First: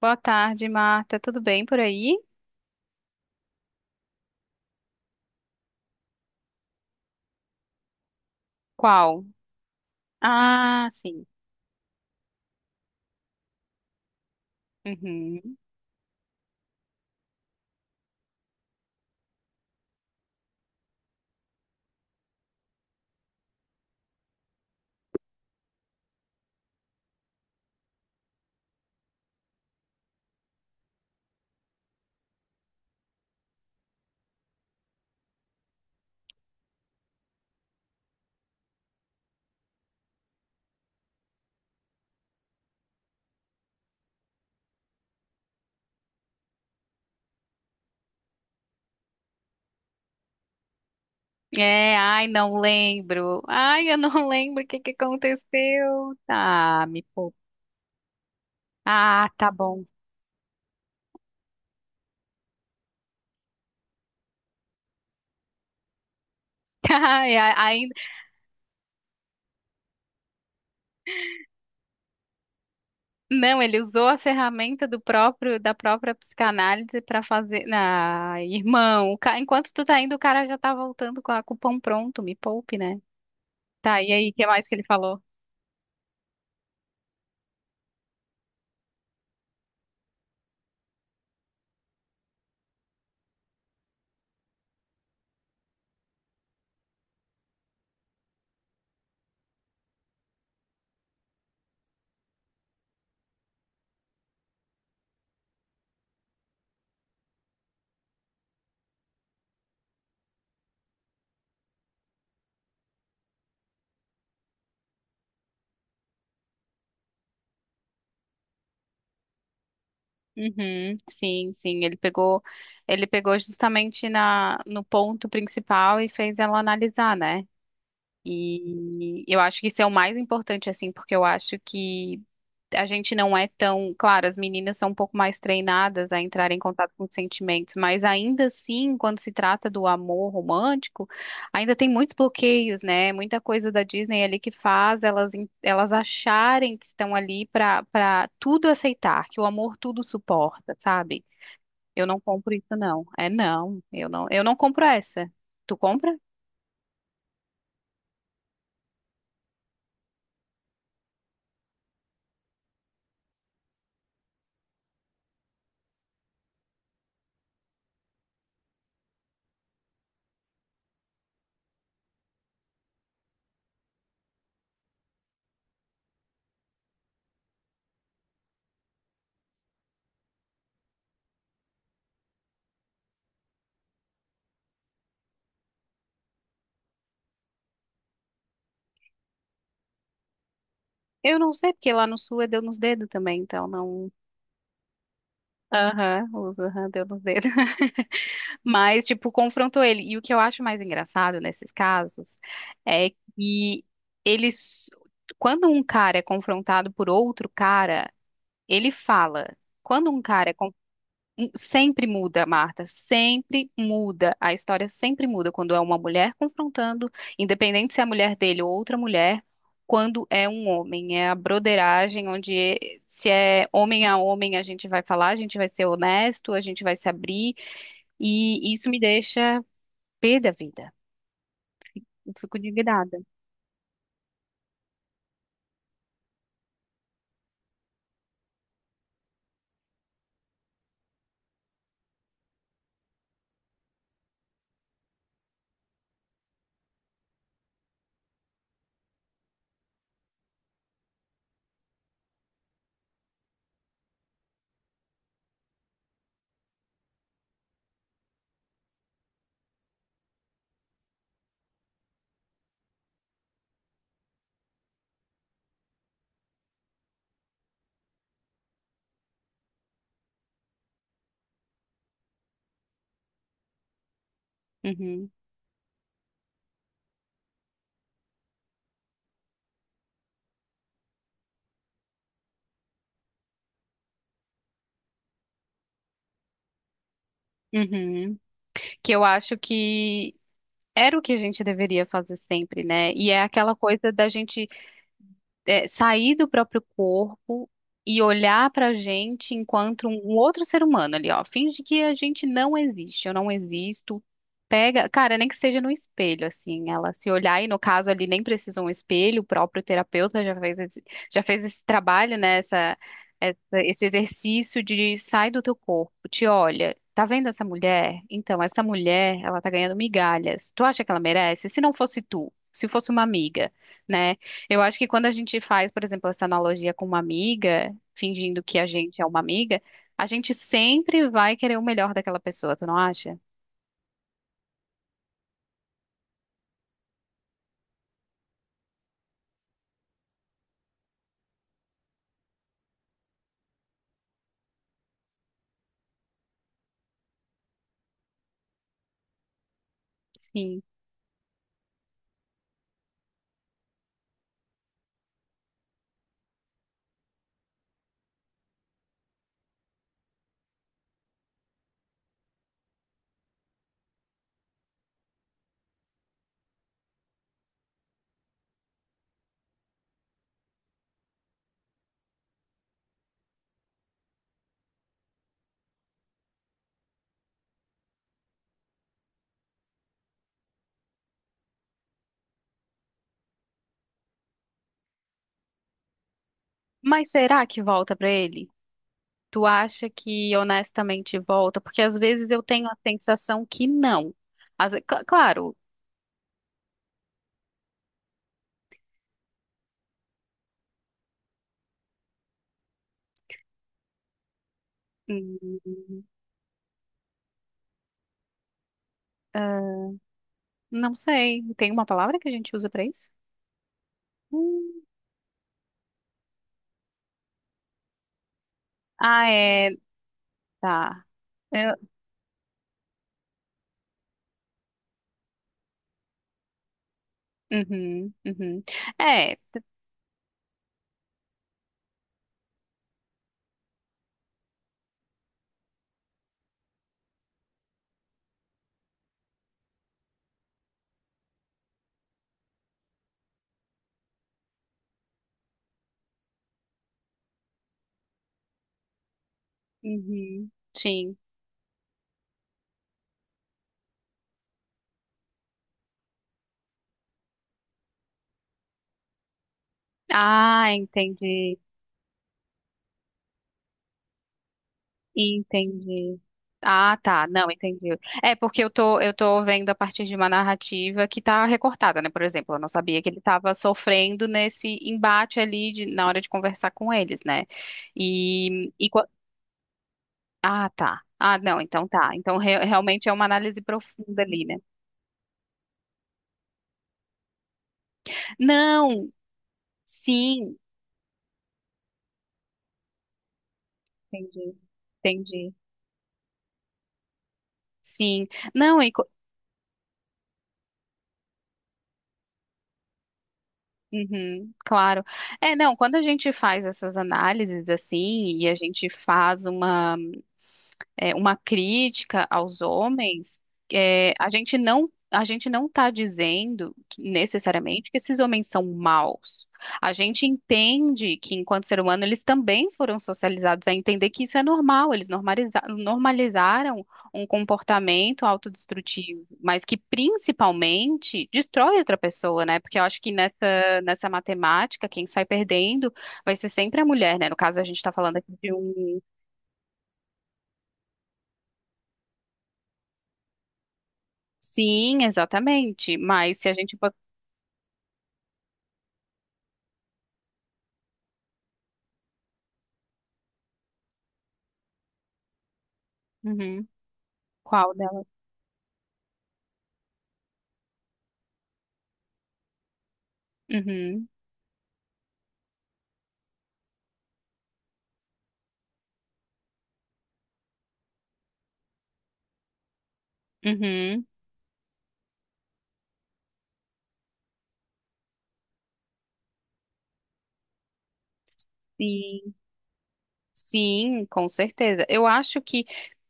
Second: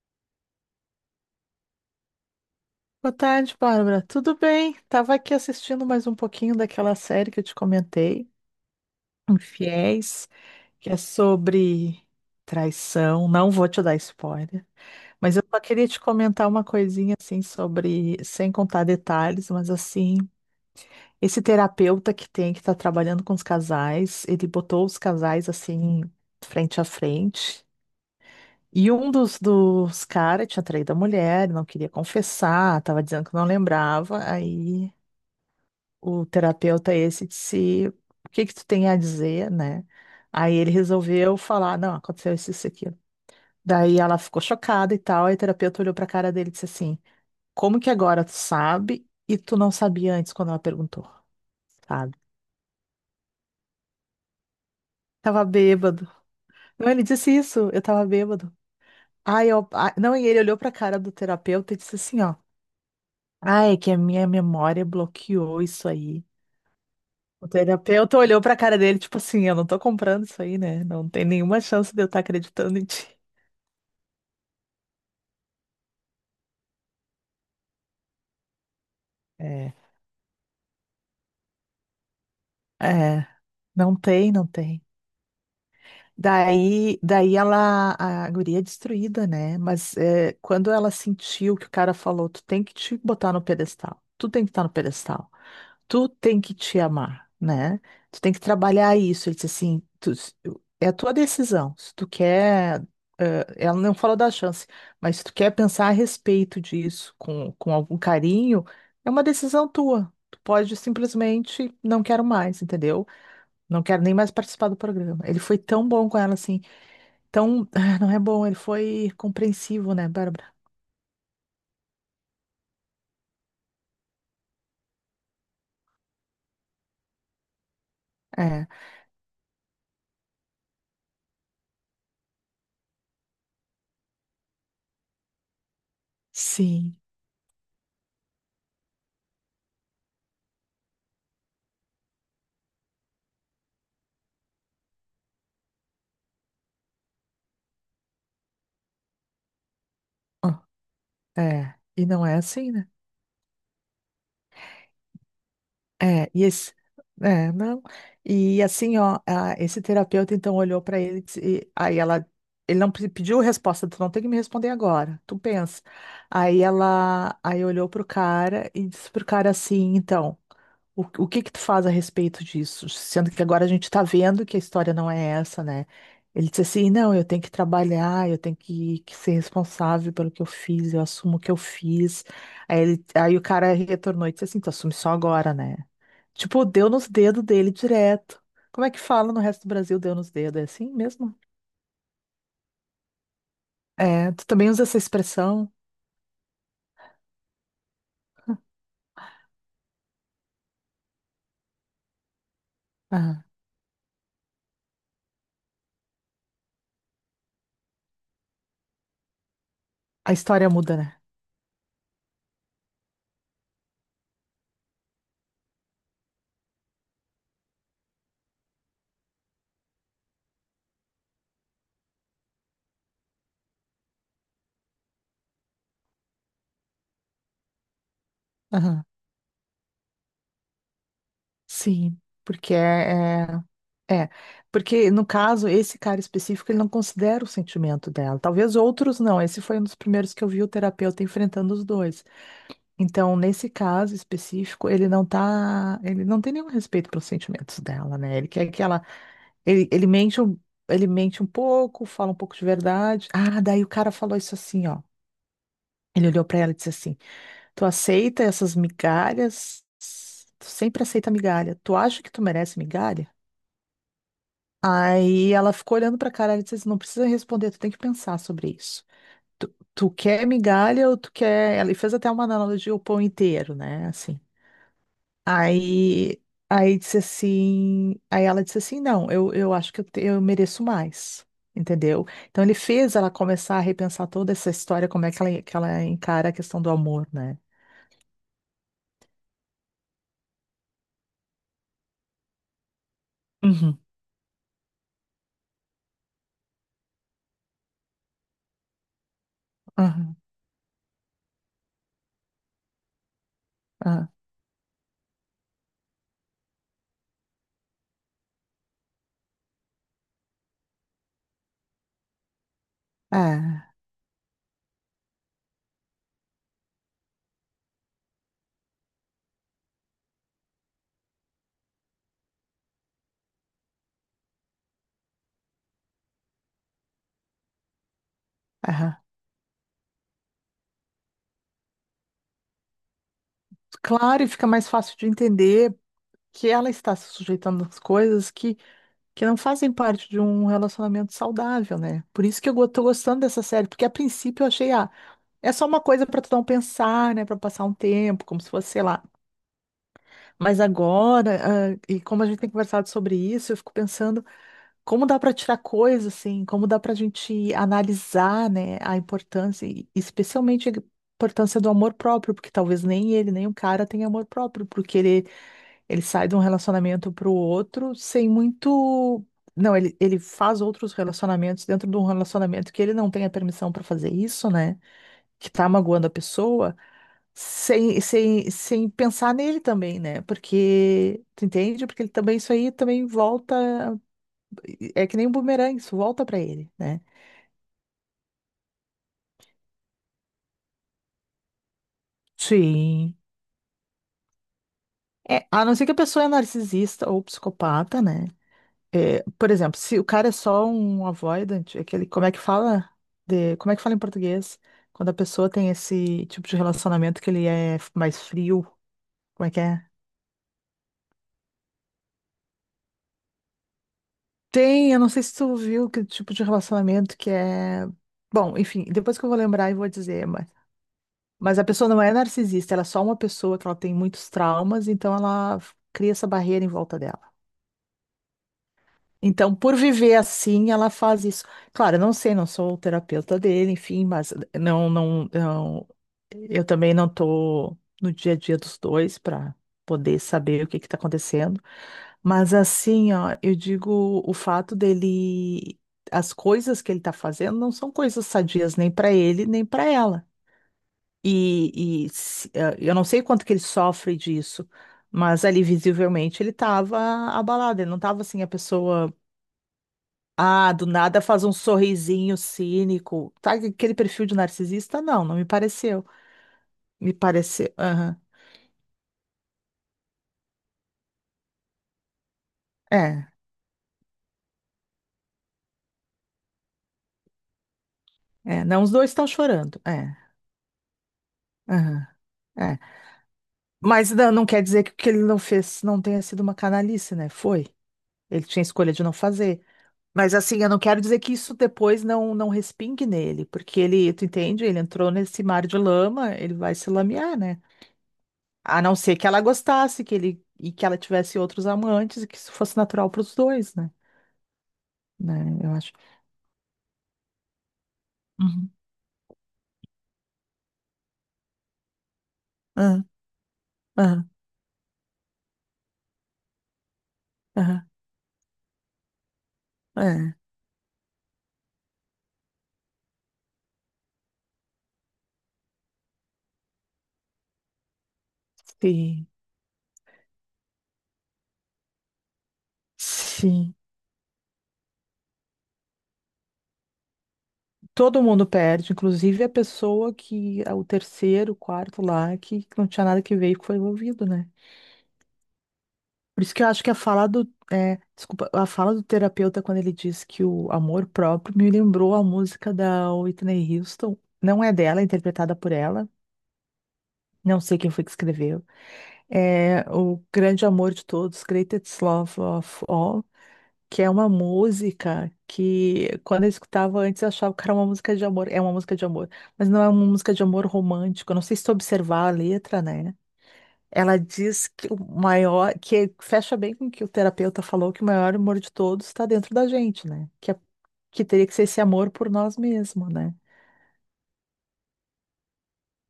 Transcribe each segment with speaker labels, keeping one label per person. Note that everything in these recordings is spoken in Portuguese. Speaker 1: Boa tarde, Marta. Tudo bem por aí?
Speaker 2: Boa tarde, Bárbara. Tudo bem? Tava aqui assistindo mais um pouquinho daquela série que eu te comentei,
Speaker 1: Qual?
Speaker 2: Infiéis,
Speaker 1: Ah,
Speaker 2: que é
Speaker 1: sim.
Speaker 2: sobre traição. Não vou te dar spoiler, mas eu
Speaker 1: Uhum.
Speaker 2: só queria te comentar uma coisinha assim sobre, sem contar detalhes, mas assim, esse terapeuta que tem que tá trabalhando com os casais, ele botou os casais assim frente a frente. E um dos caras tinha traído a mulher, não queria confessar, tava dizendo que não lembrava, aí o terapeuta esse disse, o que que tu tem a dizer, né? Aí ele resolveu falar, não, aconteceu isso, isso, e aquilo. Daí ela ficou chocada e tal, aí o terapeuta olhou pra cara dele e disse assim, como que agora tu sabe e tu não sabia antes quando ela perguntou,
Speaker 1: É,
Speaker 2: sabe?
Speaker 1: ai, não lembro. Ai, eu não lembro o que que
Speaker 2: Tava bêbado.
Speaker 1: aconteceu. Ah,
Speaker 2: Não,
Speaker 1: me
Speaker 2: ele disse
Speaker 1: poupa.
Speaker 2: isso, eu tava bêbado.
Speaker 1: Ah,
Speaker 2: Aí
Speaker 1: tá
Speaker 2: eu,
Speaker 1: bom.
Speaker 2: ah, não, e ele olhou pra cara do terapeuta e disse assim, ó, ah, é que a minha memória bloqueou isso aí.
Speaker 1: Ai,
Speaker 2: O
Speaker 1: ainda
Speaker 2: terapeuta olhou pra cara dele, tipo assim, eu não tô comprando isso aí, né? Não tem nenhuma chance de eu estar acreditando em ti.
Speaker 1: não, ele usou a ferramenta do próprio da própria psicanálise para fazer. Ah, irmão, enquanto
Speaker 2: É,
Speaker 1: tu tá indo, o cara já tá voltando com o pão pronto. Me poupe, né?
Speaker 2: é, não
Speaker 1: Tá, e aí,
Speaker 2: tem,
Speaker 1: o que
Speaker 2: não
Speaker 1: mais que ele
Speaker 2: tem.
Speaker 1: falou?
Speaker 2: Daí ela, a guria é destruída, né? Mas é, quando ela sentiu que o cara falou, tu tem que te botar no pedestal, tu tem que estar no pedestal, tu tem que te amar, né? Tu tem que trabalhar isso. Ele disse assim, tu- é a tua decisão. Se tu quer, ela não falou da chance, mas se tu quer pensar a respeito disso com algum carinho, é uma decisão tua. Tu pode simplesmente não quero mais, entendeu? Não quero nem mais participar do programa. Ele foi tão bom com ela, assim. Tão. Ah, não é bom, ele foi compreensivo, né, Bárbara?
Speaker 1: Uhum, sim, sim, ele pegou justamente no ponto principal e fez ela analisar, né?
Speaker 2: É.
Speaker 1: E eu acho que isso é o mais importante, assim, porque eu acho que a gente não é tão. Claro, as meninas são um pouco mais treinadas a entrar em contato
Speaker 2: Sim.
Speaker 1: com os sentimentos, mas ainda assim, quando se trata do amor romântico, ainda tem muitos bloqueios, né? Muita coisa da Disney ali que faz elas, elas acharem que estão ali para tudo aceitar, que o amor tudo
Speaker 2: Ó,
Speaker 1: suporta, sabe?
Speaker 2: é. E
Speaker 1: Eu não
Speaker 2: não é
Speaker 1: compro
Speaker 2: assim,
Speaker 1: isso,
Speaker 2: né?
Speaker 1: não. É, não, eu não compro essa. Tu compra?
Speaker 2: É, e esse, é, não. E assim, ó, a- esse terapeuta então olhou para ele e, disse- e- aí ela, ele não pe- pediu resposta, tu não tem que me responder agora, tu pensa. Aí ela, aí olhou pro cara e disse pro cara assim, então, o que que tu faz a respeito disso? Sendo que agora a gente tá vendo que a história não é essa, né? Ele disse assim, não, eu tenho que trabalhar, eu tenho que ser responsável pelo que eu fiz, eu assumo o que eu fiz. Aí, ele, aí o cara retornou e disse assim, tu assume só agora, né? Tipo, deu nos dedos dele direto. Como é que fala no resto do Brasil, deu nos dedos? É assim mesmo?
Speaker 1: Eu não sei, porque lá no sul é deu nos dedos também, então não.
Speaker 2: É, tu também usa essa
Speaker 1: Aham,
Speaker 2: expressão?
Speaker 1: uso, aham, deu nos dedos. Mas, tipo, confrontou ele. E o que eu acho mais engraçado nesses casos é
Speaker 2: Ah,
Speaker 1: que eles. Quando um cara é confrontado por outro cara, ele fala. Quando um
Speaker 2: a
Speaker 1: cara é.
Speaker 2: história muda, né?
Speaker 1: Sempre muda, Marta, sempre muda. A história sempre muda quando é uma mulher confrontando, independente se é a mulher dele ou outra mulher, quando é um homem. É a broderagem onde se é homem a homem a gente vai falar, a gente vai ser honesto, a gente vai se abrir e isso me
Speaker 2: Aham.
Speaker 1: deixa pé da vida.
Speaker 2: Sim,
Speaker 1: Eu fico
Speaker 2: porque
Speaker 1: indignada.
Speaker 2: é, é, é. Porque no caso, esse cara específico, ele não considera o sentimento dela. Talvez outros não. Esse foi um dos primeiros que eu vi o terapeuta enfrentando os dois. Então, nesse caso específico, ele não tá, ele não tem nenhum respeito pelos sentimentos dela, né? Ele quer que ela ele, ele mente um pouco, fala um pouco de verdade. Ah, daí o cara falou isso assim, ó. Ele olhou pra ela e disse assim: tu aceita essas migalhas? Tu sempre aceita migalha. Tu acha que tu merece migalha? Aí ela ficou olhando pra cara e disse assim: não precisa responder, tu tem que pensar sobre isso. Tu, tu quer migalha ou tu quer. Ele fez até uma analogia ao pão inteiro, né? Assim.
Speaker 1: Uhum.
Speaker 2: Aí, aí disse assim, aí ela disse assim, não, eu acho que eu, te- eu mereço mais, entendeu? Então ele fez ela começar a repensar toda essa história, como é que ela encara a questão do amor, né?
Speaker 1: Uhum. Que eu acho que era o que a gente deveria fazer sempre, né? E é aquela
Speaker 2: Uhum,
Speaker 1: coisa da gente sair do próprio corpo e olhar pra gente enquanto um
Speaker 2: aham,
Speaker 1: outro ser humano ali, ó. Finge que a gente não existe, eu não existo.
Speaker 2: aham,
Speaker 1: Pega, cara, nem que seja no espelho, assim, ela se olhar, e no caso ali nem precisa um espelho, o próprio terapeuta já fez esse, trabalho, né, essa-
Speaker 2: é,
Speaker 1: esse exercício de sai do teu corpo, te olha, tá vendo essa mulher? Então, essa mulher, ela tá ganhando migalhas, tu acha que ela merece? Se não fosse tu, se fosse uma amiga, né? Eu acho que quando a gente faz, por exemplo, essa analogia com uma amiga, fingindo que a
Speaker 2: aham.
Speaker 1: gente é uma amiga, a gente sempre vai querer o melhor daquela pessoa, tu não acha?
Speaker 2: Claro, e fica mais fácil de entender que ela está se sujeitando às coisas que não fazem parte de um relacionamento saudável, né? Por isso que eu go- tô gostando dessa série, porque a princípio eu achei, ah, é só uma coisa para tu não pensar, né? Para passar um tempo, como se fosse, sei lá. Mas
Speaker 1: Sim.
Speaker 2: agora, ah, e como a gente tem conversado sobre isso, eu fico pensando como dá para tirar coisa, assim, como dá para a gente analisar, né, a importância, e especialmente a importância do amor próprio, porque talvez nem ele, nem o cara tenha amor próprio, porque ele sai de um relacionamento para o outro sem muito. Não, ele faz outros relacionamentos dentro de um relacionamento que ele não tem a permissão para fazer isso, né? Que tá magoando a pessoa sem pensar nele também, né? Porque, tu entende? Porque ele também, isso aí também volta, é que nem um bumerangue, isso volta pra ele, né?
Speaker 1: Mas será que volta pra ele? Tu acha que honestamente volta? Porque às vezes eu tenho a
Speaker 2: Sim.
Speaker 1: sensação que não. Às ve- cl-
Speaker 2: É,
Speaker 1: claro,
Speaker 2: a não ser que a pessoa é narcisista ou psicopata, né? É, por exemplo, se o cara é só um avoidant, aquele, como é que fala de, como é que fala em português? Quando a pessoa tem
Speaker 1: hum,
Speaker 2: esse tipo de relacionamento que ele é mais frio, como é que é?
Speaker 1: ah, não sei. Tem uma palavra que a gente usa pra isso? Hum,
Speaker 2: Tem, eu não sei se tu viu que tipo de relacionamento que é. Bom, enfim, depois que eu
Speaker 1: ah,
Speaker 2: vou
Speaker 1: é.
Speaker 2: lembrar e vou dizer,
Speaker 1: Tá.
Speaker 2: mas a
Speaker 1: Eu-
Speaker 2: pessoa não é narcisista, ela é só uma pessoa que ela tem muitos traumas, então ela f- cria essa barreira em volta dela.
Speaker 1: Uhum, uhum. É.
Speaker 2: Então, por viver assim, ela faz isso. Claro, eu não sei, não sou o terapeuta dele, enfim, mas não, eu também não estou no dia a dia dos dois para poder saber o que está acontecendo. Mas assim, ó, eu digo, o fato dele, as coisas que ele está fazendo não são coisas sadias nem para ele, nem para ela.
Speaker 1: Uhum, sim.
Speaker 2: E se- eh, eu não sei quanto que ele sofre disso, mas ali visivelmente ele estava abalado, ele não estava assim a pessoa
Speaker 1: Ah,
Speaker 2: ah, do nada faz um
Speaker 1: entendi.
Speaker 2: sorrisinho cínico. Tá, aquele perfil de narcisista? Não, não me pareceu.
Speaker 1: Entendi. Ah,
Speaker 2: Me
Speaker 1: tá. Não,
Speaker 2: pareceu.
Speaker 1: entendi.
Speaker 2: Aham.
Speaker 1: É porque eu tô vendo a partir de uma narrativa que tá recortada, né? Por exemplo, eu não sabia que ele
Speaker 2: É,
Speaker 1: estava sofrendo nesse embate ali na hora de conversar com eles, né?
Speaker 2: é.
Speaker 1: E,
Speaker 2: Não,
Speaker 1: e
Speaker 2: os
Speaker 1: qua-
Speaker 2: dois estão chorando. É,
Speaker 1: ah, tá. Ah, não, então
Speaker 2: aham,
Speaker 1: tá. Então
Speaker 2: é.
Speaker 1: realmente é uma análise
Speaker 2: Mas
Speaker 1: profunda
Speaker 2: não,
Speaker 1: ali,
Speaker 2: não
Speaker 1: né?
Speaker 2: quer dizer que o que ele não fez não tenha sido uma canalice, né? Foi. Ele tinha escolha de
Speaker 1: Não,
Speaker 2: não fazer. Mas
Speaker 1: sim,
Speaker 2: assim, eu não quero dizer que isso depois não, não respingue nele, porque ele, tu
Speaker 1: entendi.
Speaker 2: entende? Ele entrou nesse
Speaker 1: Entendi.
Speaker 2: mar de lama, ele vai se lamear, né?
Speaker 1: Sim. Não,
Speaker 2: A não ser que ela gostasse, que ele e que ela tivesse outros amantes e que isso fosse natural para os dois, né?
Speaker 1: Uhum, claro. É,
Speaker 2: Né? Eu
Speaker 1: não,
Speaker 2: acho.
Speaker 1: quando a gente faz essas análises assim, e a
Speaker 2: Uhum.
Speaker 1: gente faz uma crítica aos
Speaker 2: Ah,
Speaker 1: homens,
Speaker 2: ah,
Speaker 1: a gente não está dizendo que,
Speaker 2: ah,
Speaker 1: necessariamente que esses homens são maus. A gente
Speaker 2: é.
Speaker 1: entende que, enquanto ser humano, eles também foram socializados a entender que isso é normal, eles normalizaram um comportamento autodestrutivo,
Speaker 2: Sim,
Speaker 1: mas que principalmente destrói outra pessoa, né? Porque eu acho que
Speaker 2: sim.
Speaker 1: nessa matemática, quem sai perdendo vai ser sempre a mulher, né? No caso, a gente está falando
Speaker 2: Todo
Speaker 1: aqui
Speaker 2: mundo
Speaker 1: de
Speaker 2: perde,
Speaker 1: um.
Speaker 2: inclusive a pessoa que, o terceiro, o quarto lá, que não tinha nada que ver e que foi envolvido, né?
Speaker 1: Sim, exatamente. Mas
Speaker 2: Por
Speaker 1: se a
Speaker 2: isso que eu
Speaker 1: gente.
Speaker 2: acho que a fala do, é, desculpa, a fala do terapeuta quando ele diz que o amor próprio me lembrou a música da Whitney Houston. Não é dela, é interpretada por ela.
Speaker 1: Uhum.
Speaker 2: Não
Speaker 1: Qual
Speaker 2: sei quem foi
Speaker 1: delas?
Speaker 2: que escreveu. É o grande amor de todos, Greatest Love of All. Que
Speaker 1: Uhum.
Speaker 2: é uma música que quando eu escutava antes eu achava que era uma música de amor, é uma música de amor, mas não é uma música de amor romântico. Eu não sei se tu observar a letra, né?
Speaker 1: Uhum.
Speaker 2: Ela diz que o maior, que fecha bem com o que o terapeuta falou, que o maior amor de todos está dentro da gente, né? Que, é- que teria que ser esse amor por
Speaker 1: Sim.
Speaker 2: nós mesmos, né?
Speaker 1: Sim, com certeza. Eu acho que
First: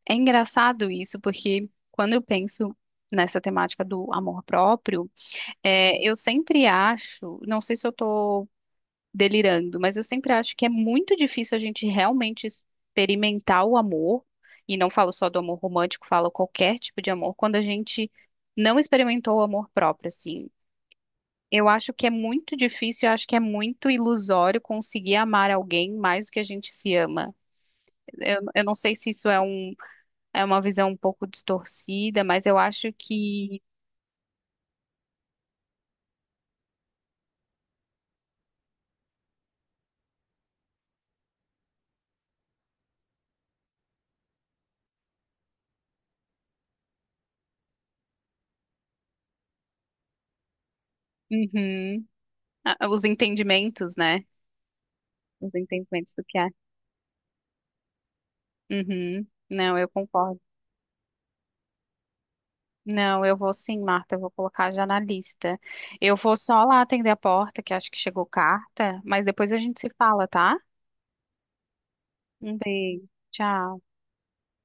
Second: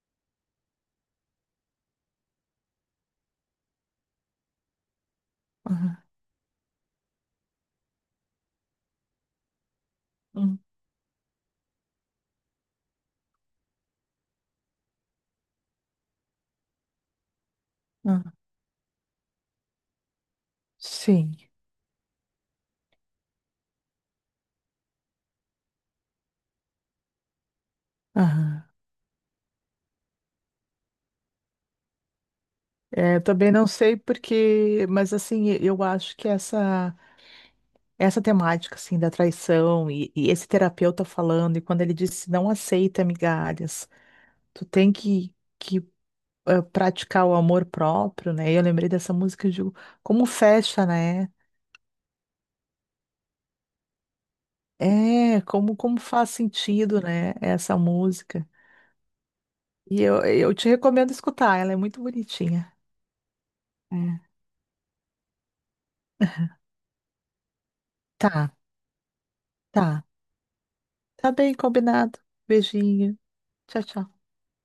Speaker 1: é engraçado isso, porque quando eu penso nessa temática do amor próprio,
Speaker 2: Aham,
Speaker 1: eu sempre acho, não sei se eu estou delirando, mas eu sempre acho
Speaker 2: hum,
Speaker 1: que é muito difícil a gente realmente experimentar o amor, e não falo só do amor romântico, falo qualquer tipo de amor, quando a gente
Speaker 2: aham.
Speaker 1: não experimentou o amor próprio, assim.
Speaker 2: Sim.
Speaker 1: Eu acho que é muito difícil, eu acho que é muito ilusório conseguir amar alguém mais do que a gente se ama.
Speaker 2: Aham.
Speaker 1: Eu não sei se isso é uma visão um pouco distorcida, mas eu acho
Speaker 2: É, eu também
Speaker 1: que.
Speaker 2: não sei porque, mas assim, eu acho que essa essa temática assim da traição e esse terapeuta falando e quando ele disse não aceita migalhas, tu tem que praticar o amor próprio, né? E eu lembrei dessa música e digo, como fecha, né?
Speaker 1: Uhum. Ah, os entendimentos, né?
Speaker 2: É,
Speaker 1: Os
Speaker 2: como como
Speaker 1: entendimentos do
Speaker 2: faz
Speaker 1: que é.
Speaker 2: sentido, né, essa música.
Speaker 1: Uhum. Não, eu
Speaker 2: E
Speaker 1: concordo.
Speaker 2: eu te recomendo escutar, ela é muito bonitinha.
Speaker 1: Não, eu vou sim, Marta, eu
Speaker 2: É.
Speaker 1: vou colocar já na lista. Eu vou só lá atender a porta, que acho que chegou
Speaker 2: Tá,
Speaker 1: carta, mas depois a gente se
Speaker 2: tá.
Speaker 1: fala, tá?
Speaker 2: Tá bem combinado.
Speaker 1: Um beijo.
Speaker 2: Beijinho.
Speaker 1: Tchau.
Speaker 2: Tchau, tchau.